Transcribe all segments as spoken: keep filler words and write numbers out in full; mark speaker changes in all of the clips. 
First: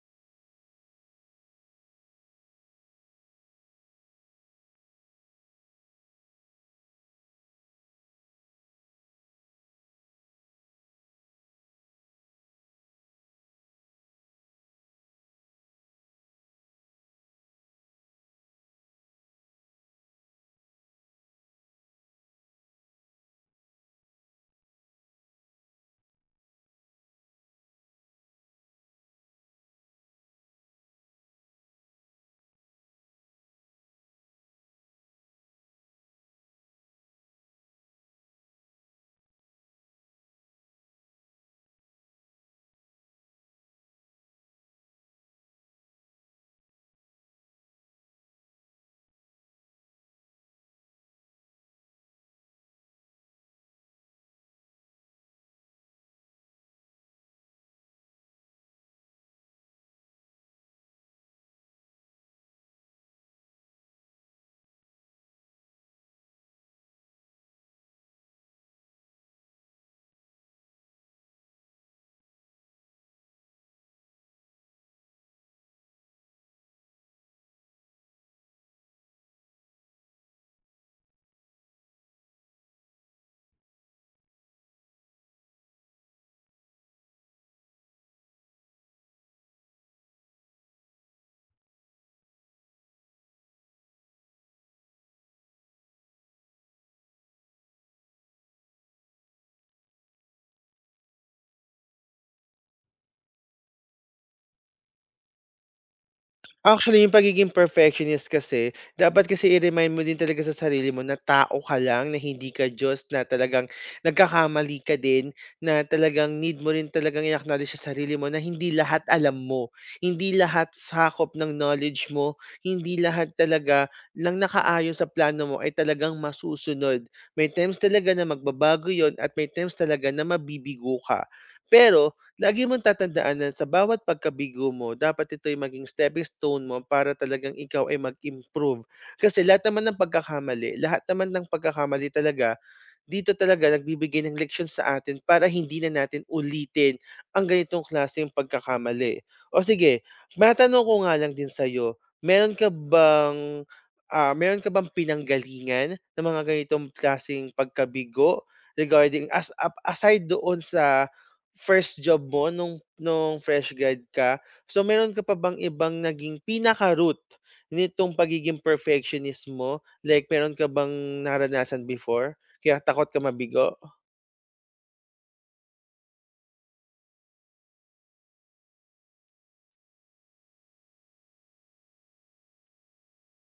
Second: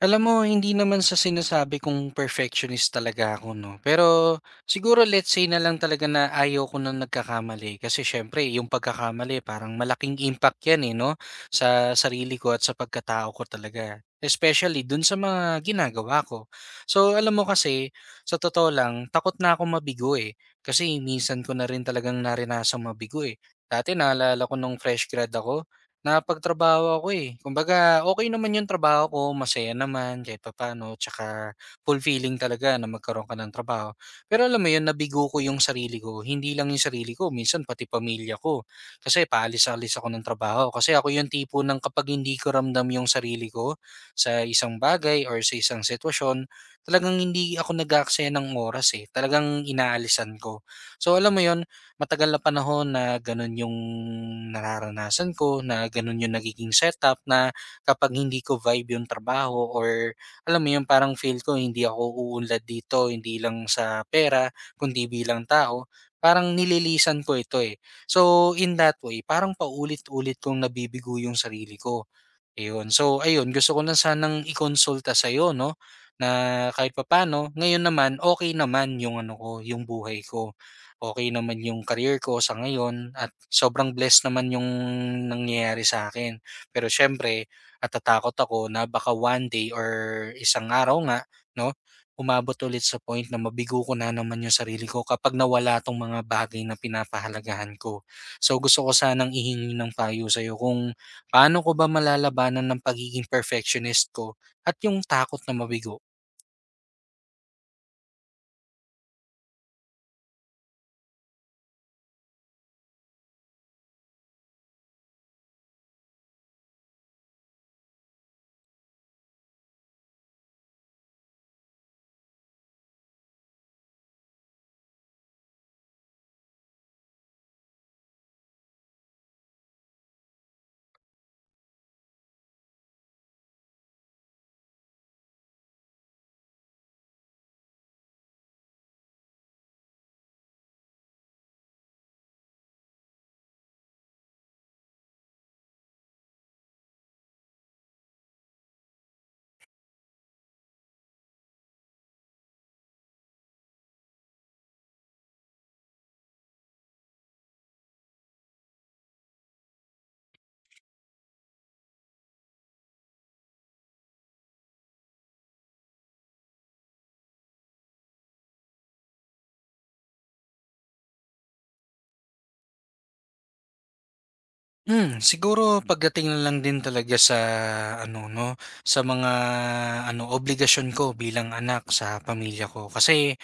Speaker 1: Alam mo, hindi naman sa sinasabi kong perfectionist talaga ako, 'no? Pero siguro let's say na lang talaga na ayaw ko ng nagkakamali kasi siyempre yung pagkakamali parang malaking impact 'yan, eh, 'no, sa sarili ko at sa pagkatao ko talaga, especially dun sa mga ginagawa ko. So, alam mo kasi, sa totoo lang, takot na ako mabigo, eh, kasi minsan ko na rin talagang narinasang mabigo, eh. Dati naalala ko nung fresh grad ako. Napagtrabaho ako, eh. Kumbaga okay naman yung trabaho ko, masaya naman kahit papaano tsaka fulfilling talaga na magkaroon ka ng trabaho. Pero alam mo yun, nabigo ko yung sarili ko, hindi lang yung sarili ko minsan pati pamilya ko. Kasi paalis-alis ako ng trabaho kasi ako yung tipo ng kapag hindi ko ramdam yung sarili ko sa isang bagay or sa isang sitwasyon, talagang hindi ako nag-aaksaya ng oras, eh, talagang inaalisan ko. So alam mo yun, matagal na panahon na gano'n yung nararanasan ko, na gano'n yung nagiging setup na kapag hindi ko vibe yung trabaho or alam mo yun, parang feel ko hindi ako uunlad dito, hindi lang sa pera, kundi bilang tao, parang nililisan ko ito eh. So in that way, parang paulit-ulit kong nabibigo yung sarili ko. Iyon. So ayun, gusto ko lang sanang ikonsulta sa sa'yo 'no, na kahit papaano ngayon naman okay naman yung ano ko, yung buhay ko. Okay naman yung career ko sa ngayon at sobrang blessed naman yung nangyayari sa akin. Pero siyempre natatakot ako na baka one day or isang araw nga 'no, umabot ulit sa point na mabigo ko na naman yung sarili ko kapag nawala 'tong mga bagay na pinapahalagahan ko. So gusto ko sanang ihingi ng payo sa'yo kung paano ko ba malalabanan ng pagiging perfectionist ko at yung takot na mabigo?
Speaker 2: Actually, yung pagiging perfectionist kasi, dapat kasi i-remind mo din talaga sa sarili mo na tao ka lang, na hindi ka Diyos, na talagang nagkakamali ka din, na talagang need mo rin talagang i-acknowledge sa sarili mo na hindi lahat alam mo, hindi lahat sakop ng knowledge mo, hindi lahat talaga lang nakaayon sa plano mo ay talagang masusunod. May times talaga na magbabago yon at may times talaga na mabibigo ka. Pero, lagi mong tatandaan na sa bawat pagkabigo mo dapat ito'y maging stepping stone mo para talagang ikaw ay mag-improve. Kasi lahat naman ng pagkakamali lahat naman ng pagkakamali talaga dito talaga nagbibigay ng leksyon sa atin para hindi na natin ulitin ang ganitong klaseng pagkakamali. O sige, matanong ko nga lang din sa'yo, meron ka bang ah, meron ka bang pinanggalingan ng mga ganitong klaseng pagkabigo regarding as ap- aside doon sa first job mo nung nung fresh grad ka? So meron ka pa bang ibang naging pinaka-root nitong pagiging perfectionist mo? Like meron ka bang naranasan before? Kaya takot ka mabigo.
Speaker 1: Hmm, siguro pagdating na lang din talaga sa ano 'no, sa mga ano obligasyon ko bilang anak sa pamilya ko. Kasi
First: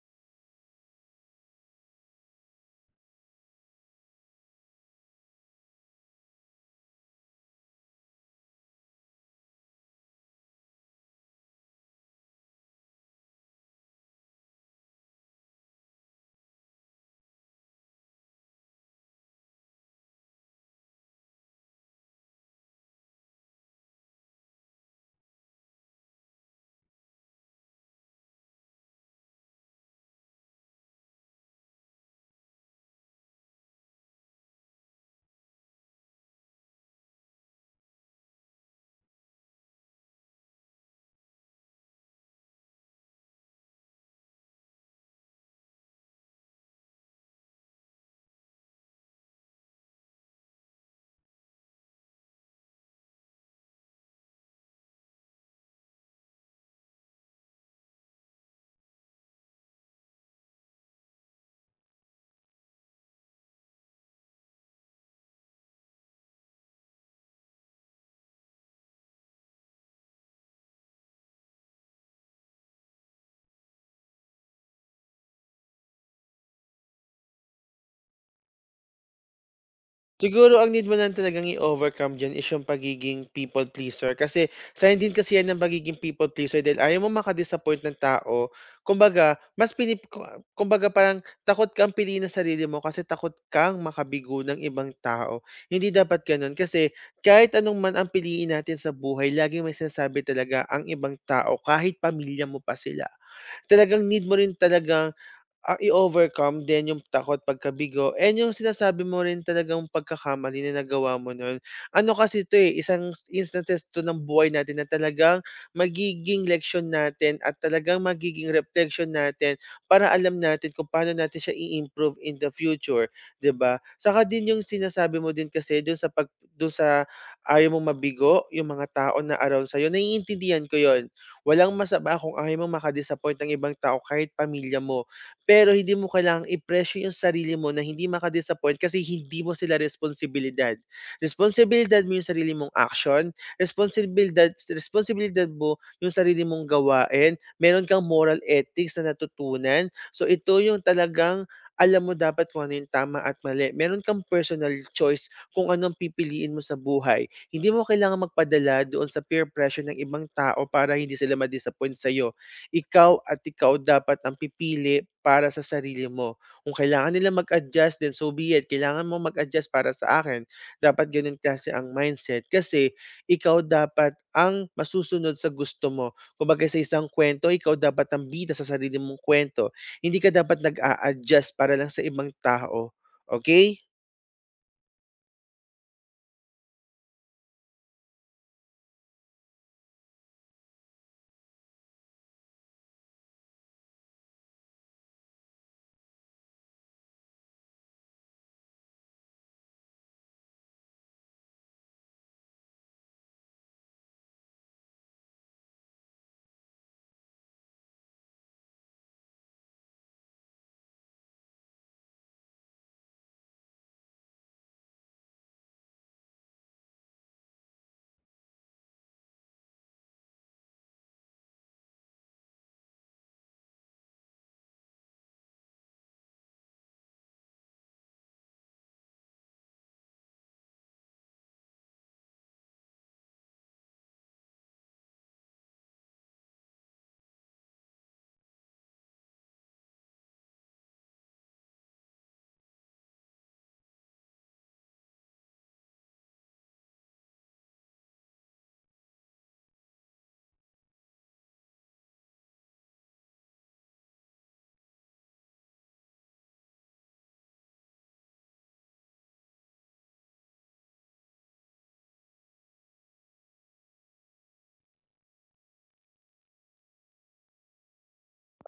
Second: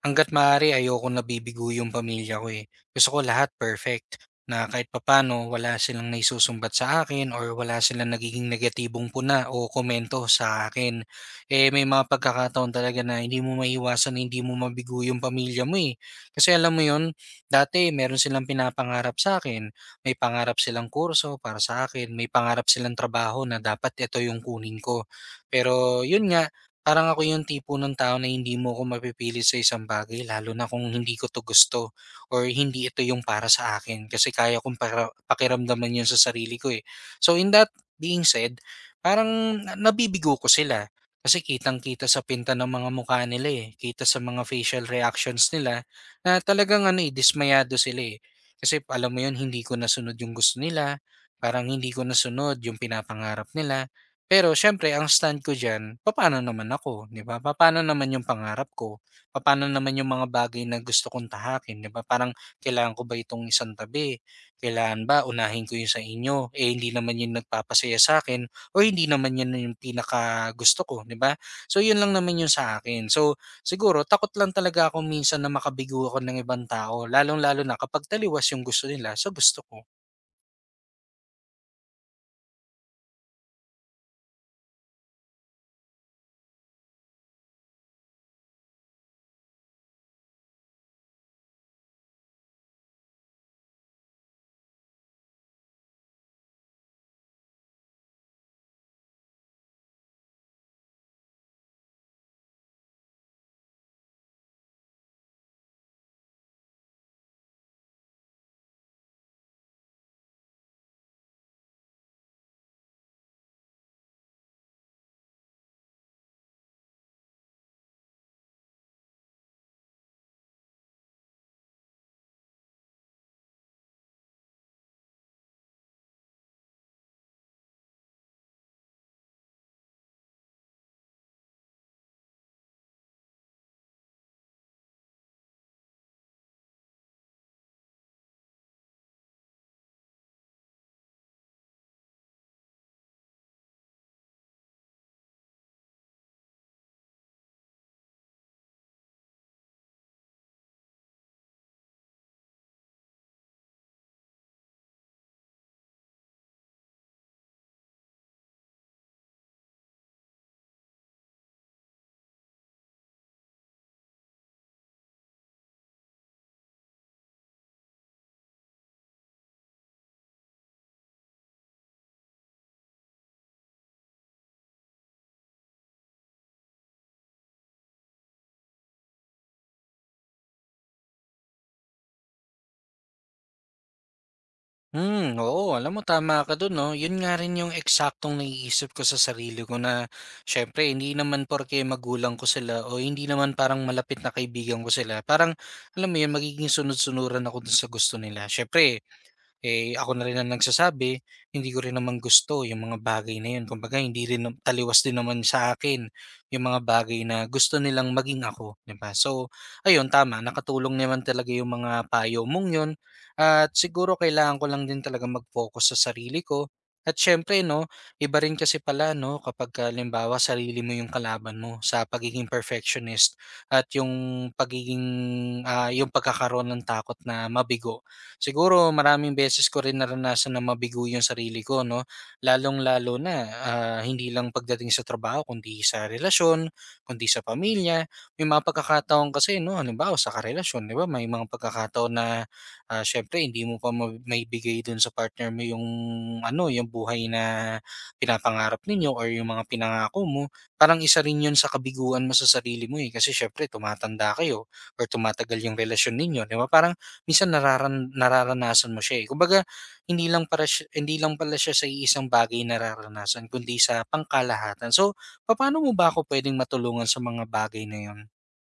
Speaker 1: hangga't maaari ayokong nabibigo yung pamilya ko, eh. Gusto ko lahat perfect, na kahit papano wala silang naisusumbat sa akin or wala silang nagiging negatibong puna o komento sa akin. Eh, may mga pagkakataon talaga na hindi mo maiwasan hindi mo mabigo yung pamilya mo, eh. Kasi alam mo yun, dati meron silang pinapangarap sa akin. May pangarap silang kurso para sa akin, may pangarap silang trabaho na dapat ito yung kunin ko. Pero yun nga, parang ako yung tipo ng tao na hindi mo ako mapipilit sa isang bagay lalo na kung hindi ko 'to gusto or hindi ito yung para sa akin kasi kaya kong para pakiramdaman yun sa sarili ko, eh. So, in that being said, parang na nabibigo ko sila kasi kitang-kita sa pinta ng mga mukha nila, eh, kita sa mga facial reactions nila na talagang ano, eh, dismayado sila, eh. Kasi alam mo yun, hindi ko nasunod yung gusto nila, parang hindi ko nasunod yung pinapangarap nila. Pero siyempre ang stand ko diyan, papaano naman ako, 'di ba? Papaano naman yung pangarap ko? Papaano naman yung mga bagay na gusto kong tahakin, 'di ba? Parang kailangan ko ba itong isang tabi? Kailangan ba unahin ko yun sa inyo? Eh hindi naman yun nagpapasaya sa akin o hindi naman yun yung pinaka gusto ko, 'di ba? So yun lang naman yun sa akin. So siguro takot lang talaga ako minsan na makabigo ako ng ibang tao, lalong-lalo na kapag taliwas yung gusto nila sa gusto ko.
Speaker 2: Siguro ang need mo lang talagang i-overcome diyan is yung pagiging people pleaser, kasi sign din kasi yan ng pagiging people pleaser dahil ayaw mo makadisappoint ng tao. Kumbaga, mas pinip ku kumbaga parang takot kang piliin ang sarili mo kasi takot kang makabigo ng ibang tao. Hindi dapat gano'n, kasi kahit anong man ang piliin natin sa buhay, laging may sinasabi talaga ang ibang tao, kahit pamilya mo pa sila. Talagang need mo rin talagang Ah, i-overcome din yung takot pagkabigo and yung sinasabi mo rin talagang pagkakamali na nagawa mo nun. Ano kasi 'to, eh, isang s- instances 'to ng buhay natin na talagang magiging leksiyon natin at talagang magiging reflection natin para alam natin kung paano natin siya i-improve in the future, 'di ba? Saka din yung sinasabi mo din kasi dun sa pag dun sa ayaw mong mabigo yung mga tao na around sa'yo, naiintindihan ko yon. Walang masama kung ayaw mong maka ng ibang tao kahit pamilya mo. Pero hindi mo kailangang i-pressure yung sarili mo na hindi maka-disappoint, kasi hindi mo sila responsibilidad. Responsibilidad mo yung sarili mong action, responsibilidad responsibilidad mo yung sarili mong gawain, meron kang moral ethics na natutunan. So ito yung talagang alam mo dapat kung ano yung tama at mali. Meron kang personal choice kung anong pipiliin mo sa buhay. Hindi mo kailangan magpadala doon sa peer pressure ng ibang tao para hindi sila ma-disappoint sa'yo. Ikaw at ikaw dapat ang pipili para sa sarili mo. Kung kailangan nila mag-adjust, then so be it. Kailangan mo mag-adjust para sa akin, dapat ganun kasi ang mindset, kasi ikaw dapat ang masusunod sa gusto mo. Kumbaga sa isang kwento, ikaw dapat ang bida sa sarili mong kwento. Hindi ka dapat nag-a-adjust para lang sa ibang tao. Okay?
Speaker 1: Hmm, oo. Alam mo, tama ka dun, no? Yun nga rin yung eksaktong naiisip ko sa sarili ko na, syempre, hindi naman porke magulang ko sila o hindi naman parang malapit na kaibigan ko sila. Parang, alam mo yun, magiging sunod-sunuran ako dun sa gusto nila. Syempre, eh, ako na rin ang nagsasabi, hindi ko rin naman gusto yung mga bagay na yun. Kumbaga hindi rin nam taliwas din naman sa akin yung mga bagay na gusto nilang maging ako, 'di ba? So, ayun tama nakatulong naman talaga yung mga payo mong yun at siguro kailangan ko lang din talaga mag-focus sa sarili ko at siyempre 'no, iba rin kasi pala 'no, kapag halimbawa sarili mo yung kalaban mo sa pagiging perfectionist at yung pagiging, ah, yung pagkakaroon ng takot na mabigo. Siguro maraming beses ko rin naranasan na mabigo yung sarili ko 'no, lalong-lalo na, ah, hindi lang pagdating sa trabaho kundi sa relasyon, kundi sa pamilya. May mga pagkakataon kasi 'no, halimbawa sa karelasyon 'di ba may mga pagkakataon na, ah, siyempre hindi mo pa ma maibigay dun sa partner mo yung ano, yung buhay na pinapangarap ninyo or yung mga pinangako mo. Parang isa rin yun sa kabiguan mo sa sarili mo, eh, kasi siyempre tumatanda kayo or tumatagal yung relasyon ninyo 'di ba? Parang minsan nararan nararanasan mo siya, eh. Kumbaga hindi lang para siya hindi lang pala siya sa isang bagay nararanasan kundi sa pangkalahatan. So, paano mo ba ako pwedeng matulungan sa mga bagay na 'yon?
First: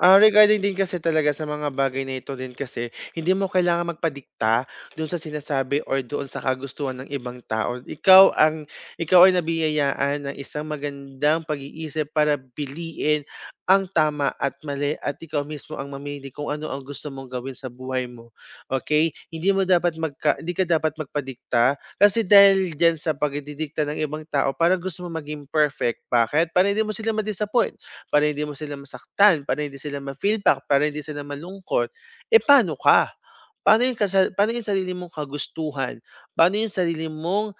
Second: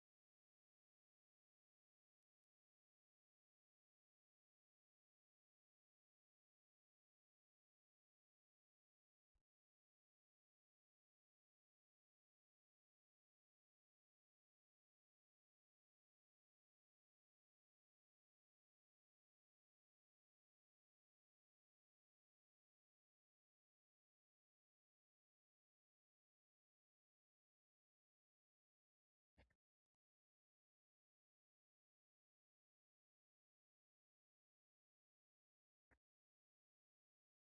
Speaker 2: Ah, regarding din kasi talaga sa mga bagay na ito din, kasi hindi mo kailangan magpadikta do'n sa sinasabi or doon sa kagustuhan ng ibang tao. Ikaw ang ikaw ay nabiyayaan ng isang magandang pag-iisip para piliin ang tama at mali, at ikaw mismo ang mamili kung ano ang gusto mong gawin sa buhay mo. Okay? Hindi mo dapat magka hindi ka dapat magpadikta, kasi dahil diyan sa pagdidikta ng ibang tao, parang gusto mo maging perfect. Bakit? Para hindi mo sila ma para hindi mo sila masaktan, para hindi sila ma-feel back, para hindi sila malungkot. Eh, paano ka? Paano yung kasa paano yung sarili mong kagustuhan? Paano yung sarili mong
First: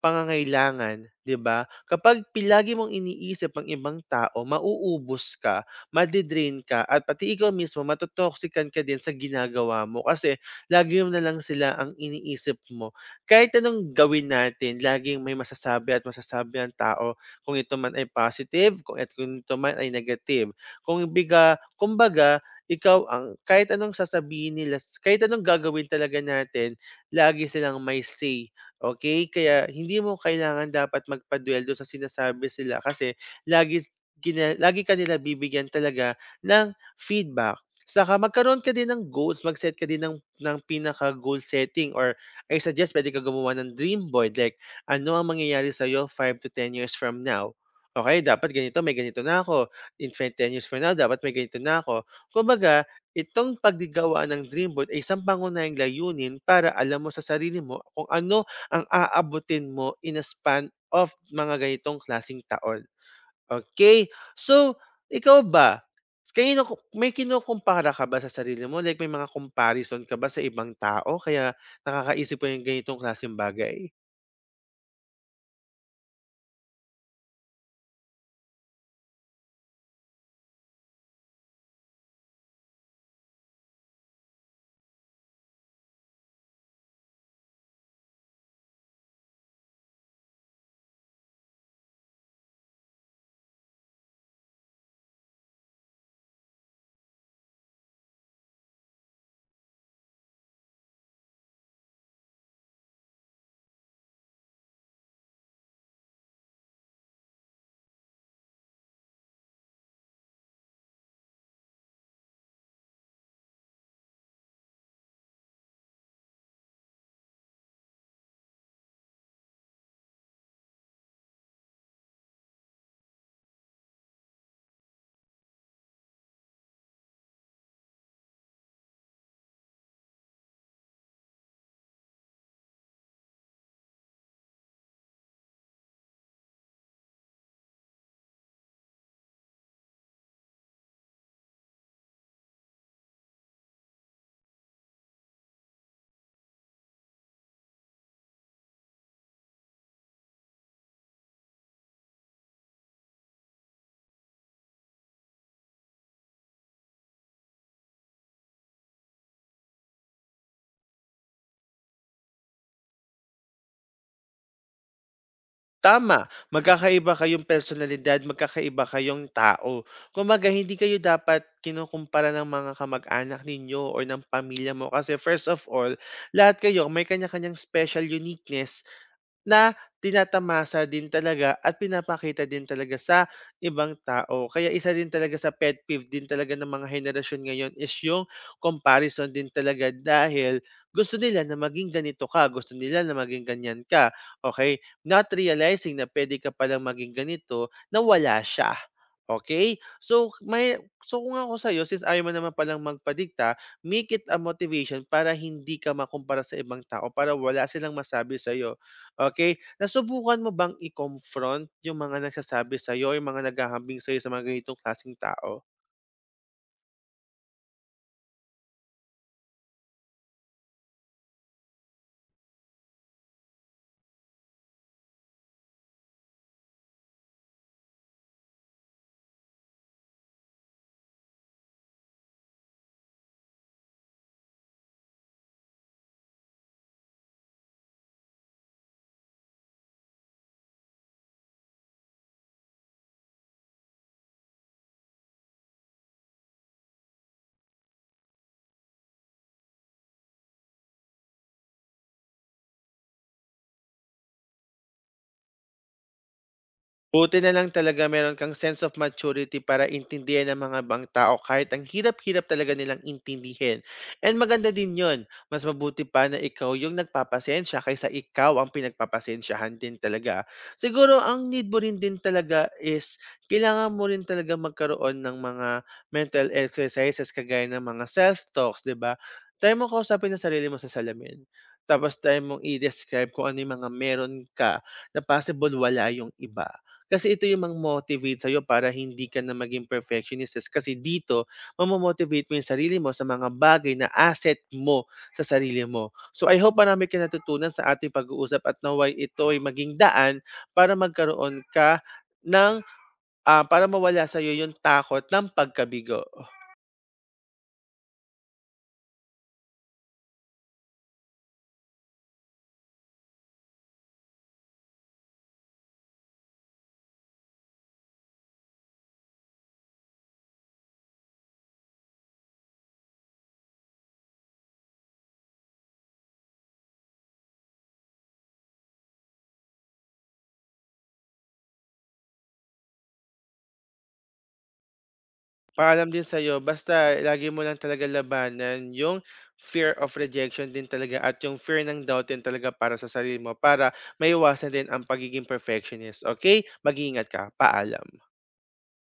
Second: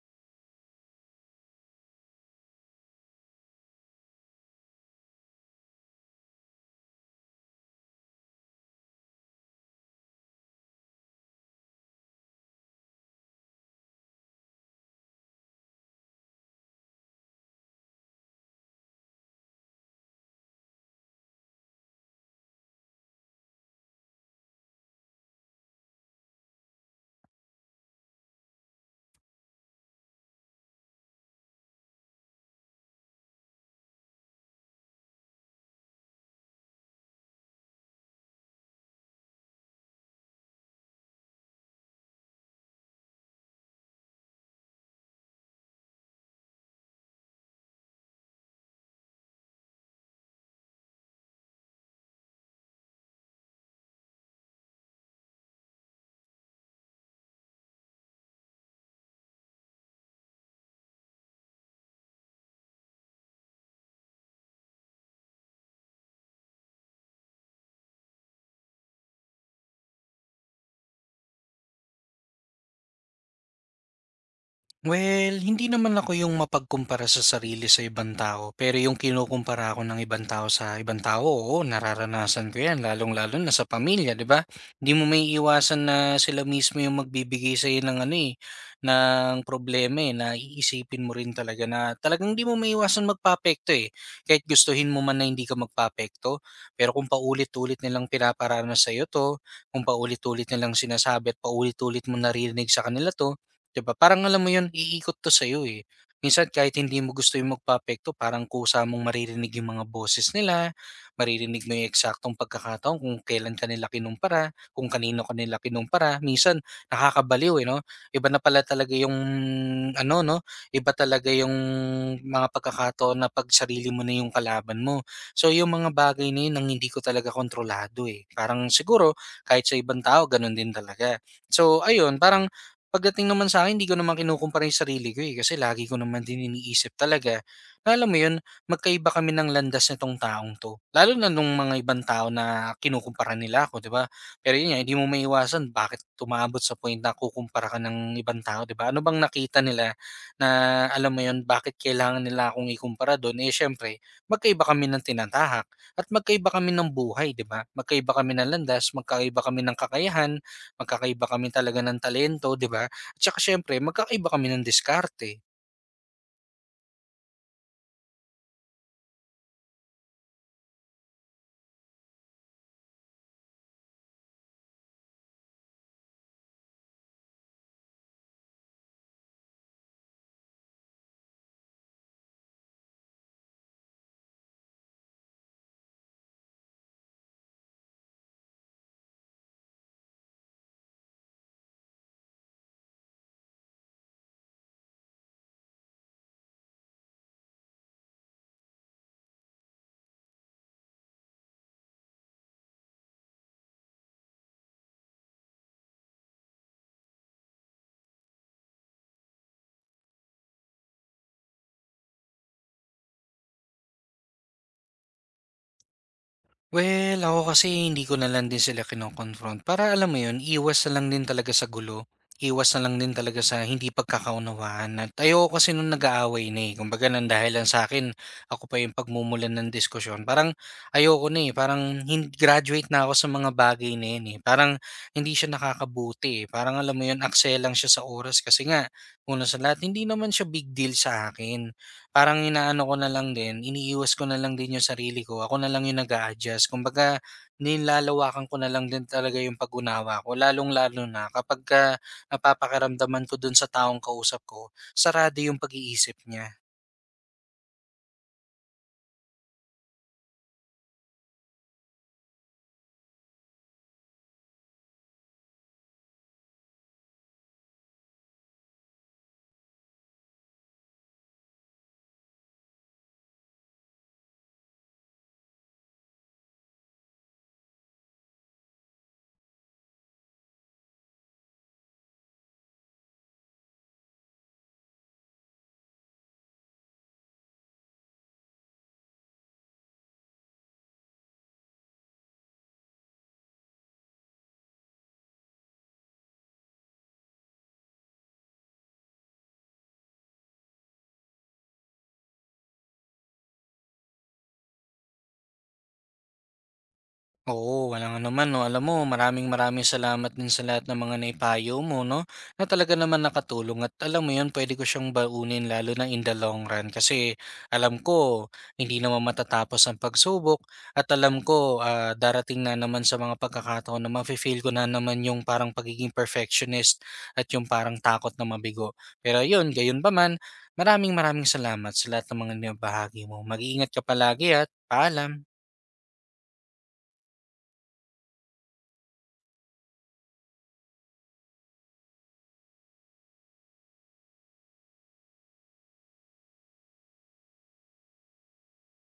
Speaker 2: pangangailangan, 'di ba? Kapag pilagi mong iniisip ang ibang tao, mauubos ka, made ka, at pati ikaw mismo mato-toxican ka din sa ginagawa mo kasi lagi mo na lang sila ang iniisip mo. Kahit anong gawin natin, laging may masasabi at masasabi ang tao, kung ito man ay positive, kung, at kung ito man ay negative. Kung biga, kumbaga, ikaw ang kahit anong sasabihin nila, kahit anong gagawin talaga natin, lagi silang may say. Okay, kaya hindi mo kailangan dapat magpaduwel dun sa sinasabi sila, kasi lagi kina lagi ka nila bibigyan talaga ng feedback. Saka magkaroon ka din ng goals, mag-set ka din ng ng pinaka-goal setting, or I suggest puwede ka gumawa ng dream board. Like, ano ang mangyayari sa'yo five to ten years from now? Okay, dapat ganito, may ganito na ako. In five ten years from now, dapat may ganito na ako. Kumbaga, itong paggawa ng dream board ay isang pangunahing layunin para alam mo sa sarili mo kung ano ang aabutin mo in a span of mga ganitong klasing taon. Okay? So, ikaw ba, kanino, may kinukumpara ka ba sa sarili mo? Like, may mga comparison ka ba sa ibang tao kaya nakakaisip ka ng ganitong klaseng bagay?
Speaker 1: Well, hindi naman ako yung mapagkumpara sa sarili sa ibang tao. Pero yung kinukumpara ako ng ibang tao sa ibang tao, oo, nararanasan ko yan. Lalong-lalo na sa pamilya, di ba? Hindi mo may iwasan na sila mismo yung magbibigay sa'yo ng ano eh, ng problema eh, na iisipin mo rin talaga na talagang di mo may iwasan magpapekto eh. Kahit gustuhin mo man na hindi ka magpapekto, pero kung paulit-ulit nilang pinaparana sa'yo to, kung paulit-ulit nilang sinasabi at paulit-ulit mo narinig sa kanila to, 'di ba parang alam mo 'yun, iikot 'to sa eh. Minsan kahit hindi mo gusto yung magpaapekto parang kusa mong maririnig yung mga boses nila, maririnig mo yung eksaktong pagkakataon kung kailan ka nila kinumpara, kung kanino ka nila kinumpara. Minsan nakakabaliw, eh, 'no? Iba na pala talaga yung ano 'no, iba talaga yung mga pagkakataon na 'pag sarili mo na yung kalaban mo. So yung mga bagay na 'yun ang hindi ko talaga kontrolado, eh. Parang siguro kahit sa ibang tao gano'n din talaga. So ayun, parang pagdating naman sa akin, hindi ko naman kinukumpara yung sarili ko, eh, kasi lagi ko naman din iniisip talaga na alam mo yun, magkaiba kami ng landas nitong taong 'to. Lalo na nung mga ibang tao na kinukumpara nila ako, 'di ba? Pero yun nga, hindi mo maiwasan bakit tumaabot sa point na kukumpara ka ng ibang tao, 'di ba? Ano bang nakita nila na alam mo yun, bakit kailangan nila akong ikumpara dun? Eh, siyempre magkaiba kami ng tinatahak at magkaiba kami ng buhay, 'di ba? Magkaiba kami ng landas, magkaiba kami ng kakayahan, magkakaiba kami talaga ng talento, 'di ba? At saka siyempre magkakaiba kami ng diskarte.
Speaker 2: Tama, magkakaiba kayong personalidad, magkakaiba kayong tao. Kumbaga hindi kayo dapat kinukumpara ng mga kamag-anak ninyo or ng pamilya mo kasi, first of all, lahat kayo may kanya-kanyang special uniqueness na tinatamasa din talaga at pinapakita din talaga sa ibang tao. Kaya isa din talaga sa pet peeve din talaga ng mga henerasyon ngayon is yung comparison din talaga, dahil gusto nila na maging ganito ka, gusto nila na maging ganyan ka. Okay. Not realizing na pwede ka palang maging ganito na wala siya. Okey? So may so kung ako sa'yo, since ayaw mo naman palang magpadikta, make it a motivation para hindi ka makumpara sa ibang tao, para wala silang masabi sa'yo. Okay, nasubukan mo bang i-confront yung mga nagsasabi sa'yo, yung mga naghahambing sa'yo sa mga ganitong klaseng tao?
Speaker 1: Well, ako kasi hindi ko na lang din sila kino-confront para alam mo 'yun, iwas na lang din talaga sa gulo, iwas na lang din talaga sa hindi pagkakaunawaan at ayoko kasi nung nag-aaway na, eh. Kumbaga ng dahilan sa akin ako pa 'yung pagmumulan ng diskusyon. Parang ayoko na, eh, parang hin graduate na ako sa mga bagay na 'yan, eh. Parang hindi siya nakakabuti, eh, parang alam mo 'yun, akselang siya sa oras kasi nga una sa lahat hindi naman siya big deal sa akin. Parang inaano ko na lang din, iniiwas ko na lang din yung sarili ko. Ako na lang yung nag-a-adjust. Kumbaga, nilalawakan ko na lang din talaga yung pag-unawa ko. Lalong-lalo na kapag ka napapakaramdaman ko dun sa taong kausap ko, sarado yung pag-iisip niya.
Speaker 2: Buti na lang talaga meron kang sense of maturity para intindihan ng mga ibang tao, kahit ang hirap-hirap talaga nilang intindihin. And maganda din yon. Mas mabuti pa na ikaw yung nagpapasensya kaysa ikaw ang pinagpapasensyahan din talaga. Siguro ang need mo rin din talaga is kailangan mo rin talaga magkaroon ng mga mental exercises kagaya ng mga self-talks, di ba? Try mo kausapin ang sarili mo sa salamin. Tapos try mong i-describe kung ano yung mga meron ka na possible wala yung iba, kasi ito yung mang-motivate sa'yo para hindi ka na maging perfectionist is, kasi dito mamo-motivate mo yung sarili mo sa mga bagay na asset mo sa sarili mo. So, I hope marami kang natutunan sa ating pag-uusap, at naway ito ay maging daan para magkaroon ka ng, ah, para mawala sa'yo yung takot ng pagkabigo.
Speaker 1: Oo, walang ano man 'no. Alam mo, maraming maraming salamat din sa lahat ng mga naipayo mo 'no, na talaga naman nakatulong at alam mo 'yun, puwede ko siyang baunin lalo na in the long run. Kasi alam ko hindi naman matatapos ang pagsubok at alam ko, ah, darating na naman sa mga pagkakataon na mafe-feel ko na naman yung parang pagiging perfectionist at yung parang takot na mabigo. Pero yun ayun, gayunpaman, maraming maraming salamat sa lahat ng mga nabahagi mo. Mag-iingat ka palagi at paalam.
Speaker 2: Paalam din sa'yo, basta lagi mo lang talaga labanan yung fear of rejection din talaga at yung fear ng doubt din talaga para sa sarili mo, para maiwasan din ang pagiging perfectionist, okay? Mag-ingat ka, paalam.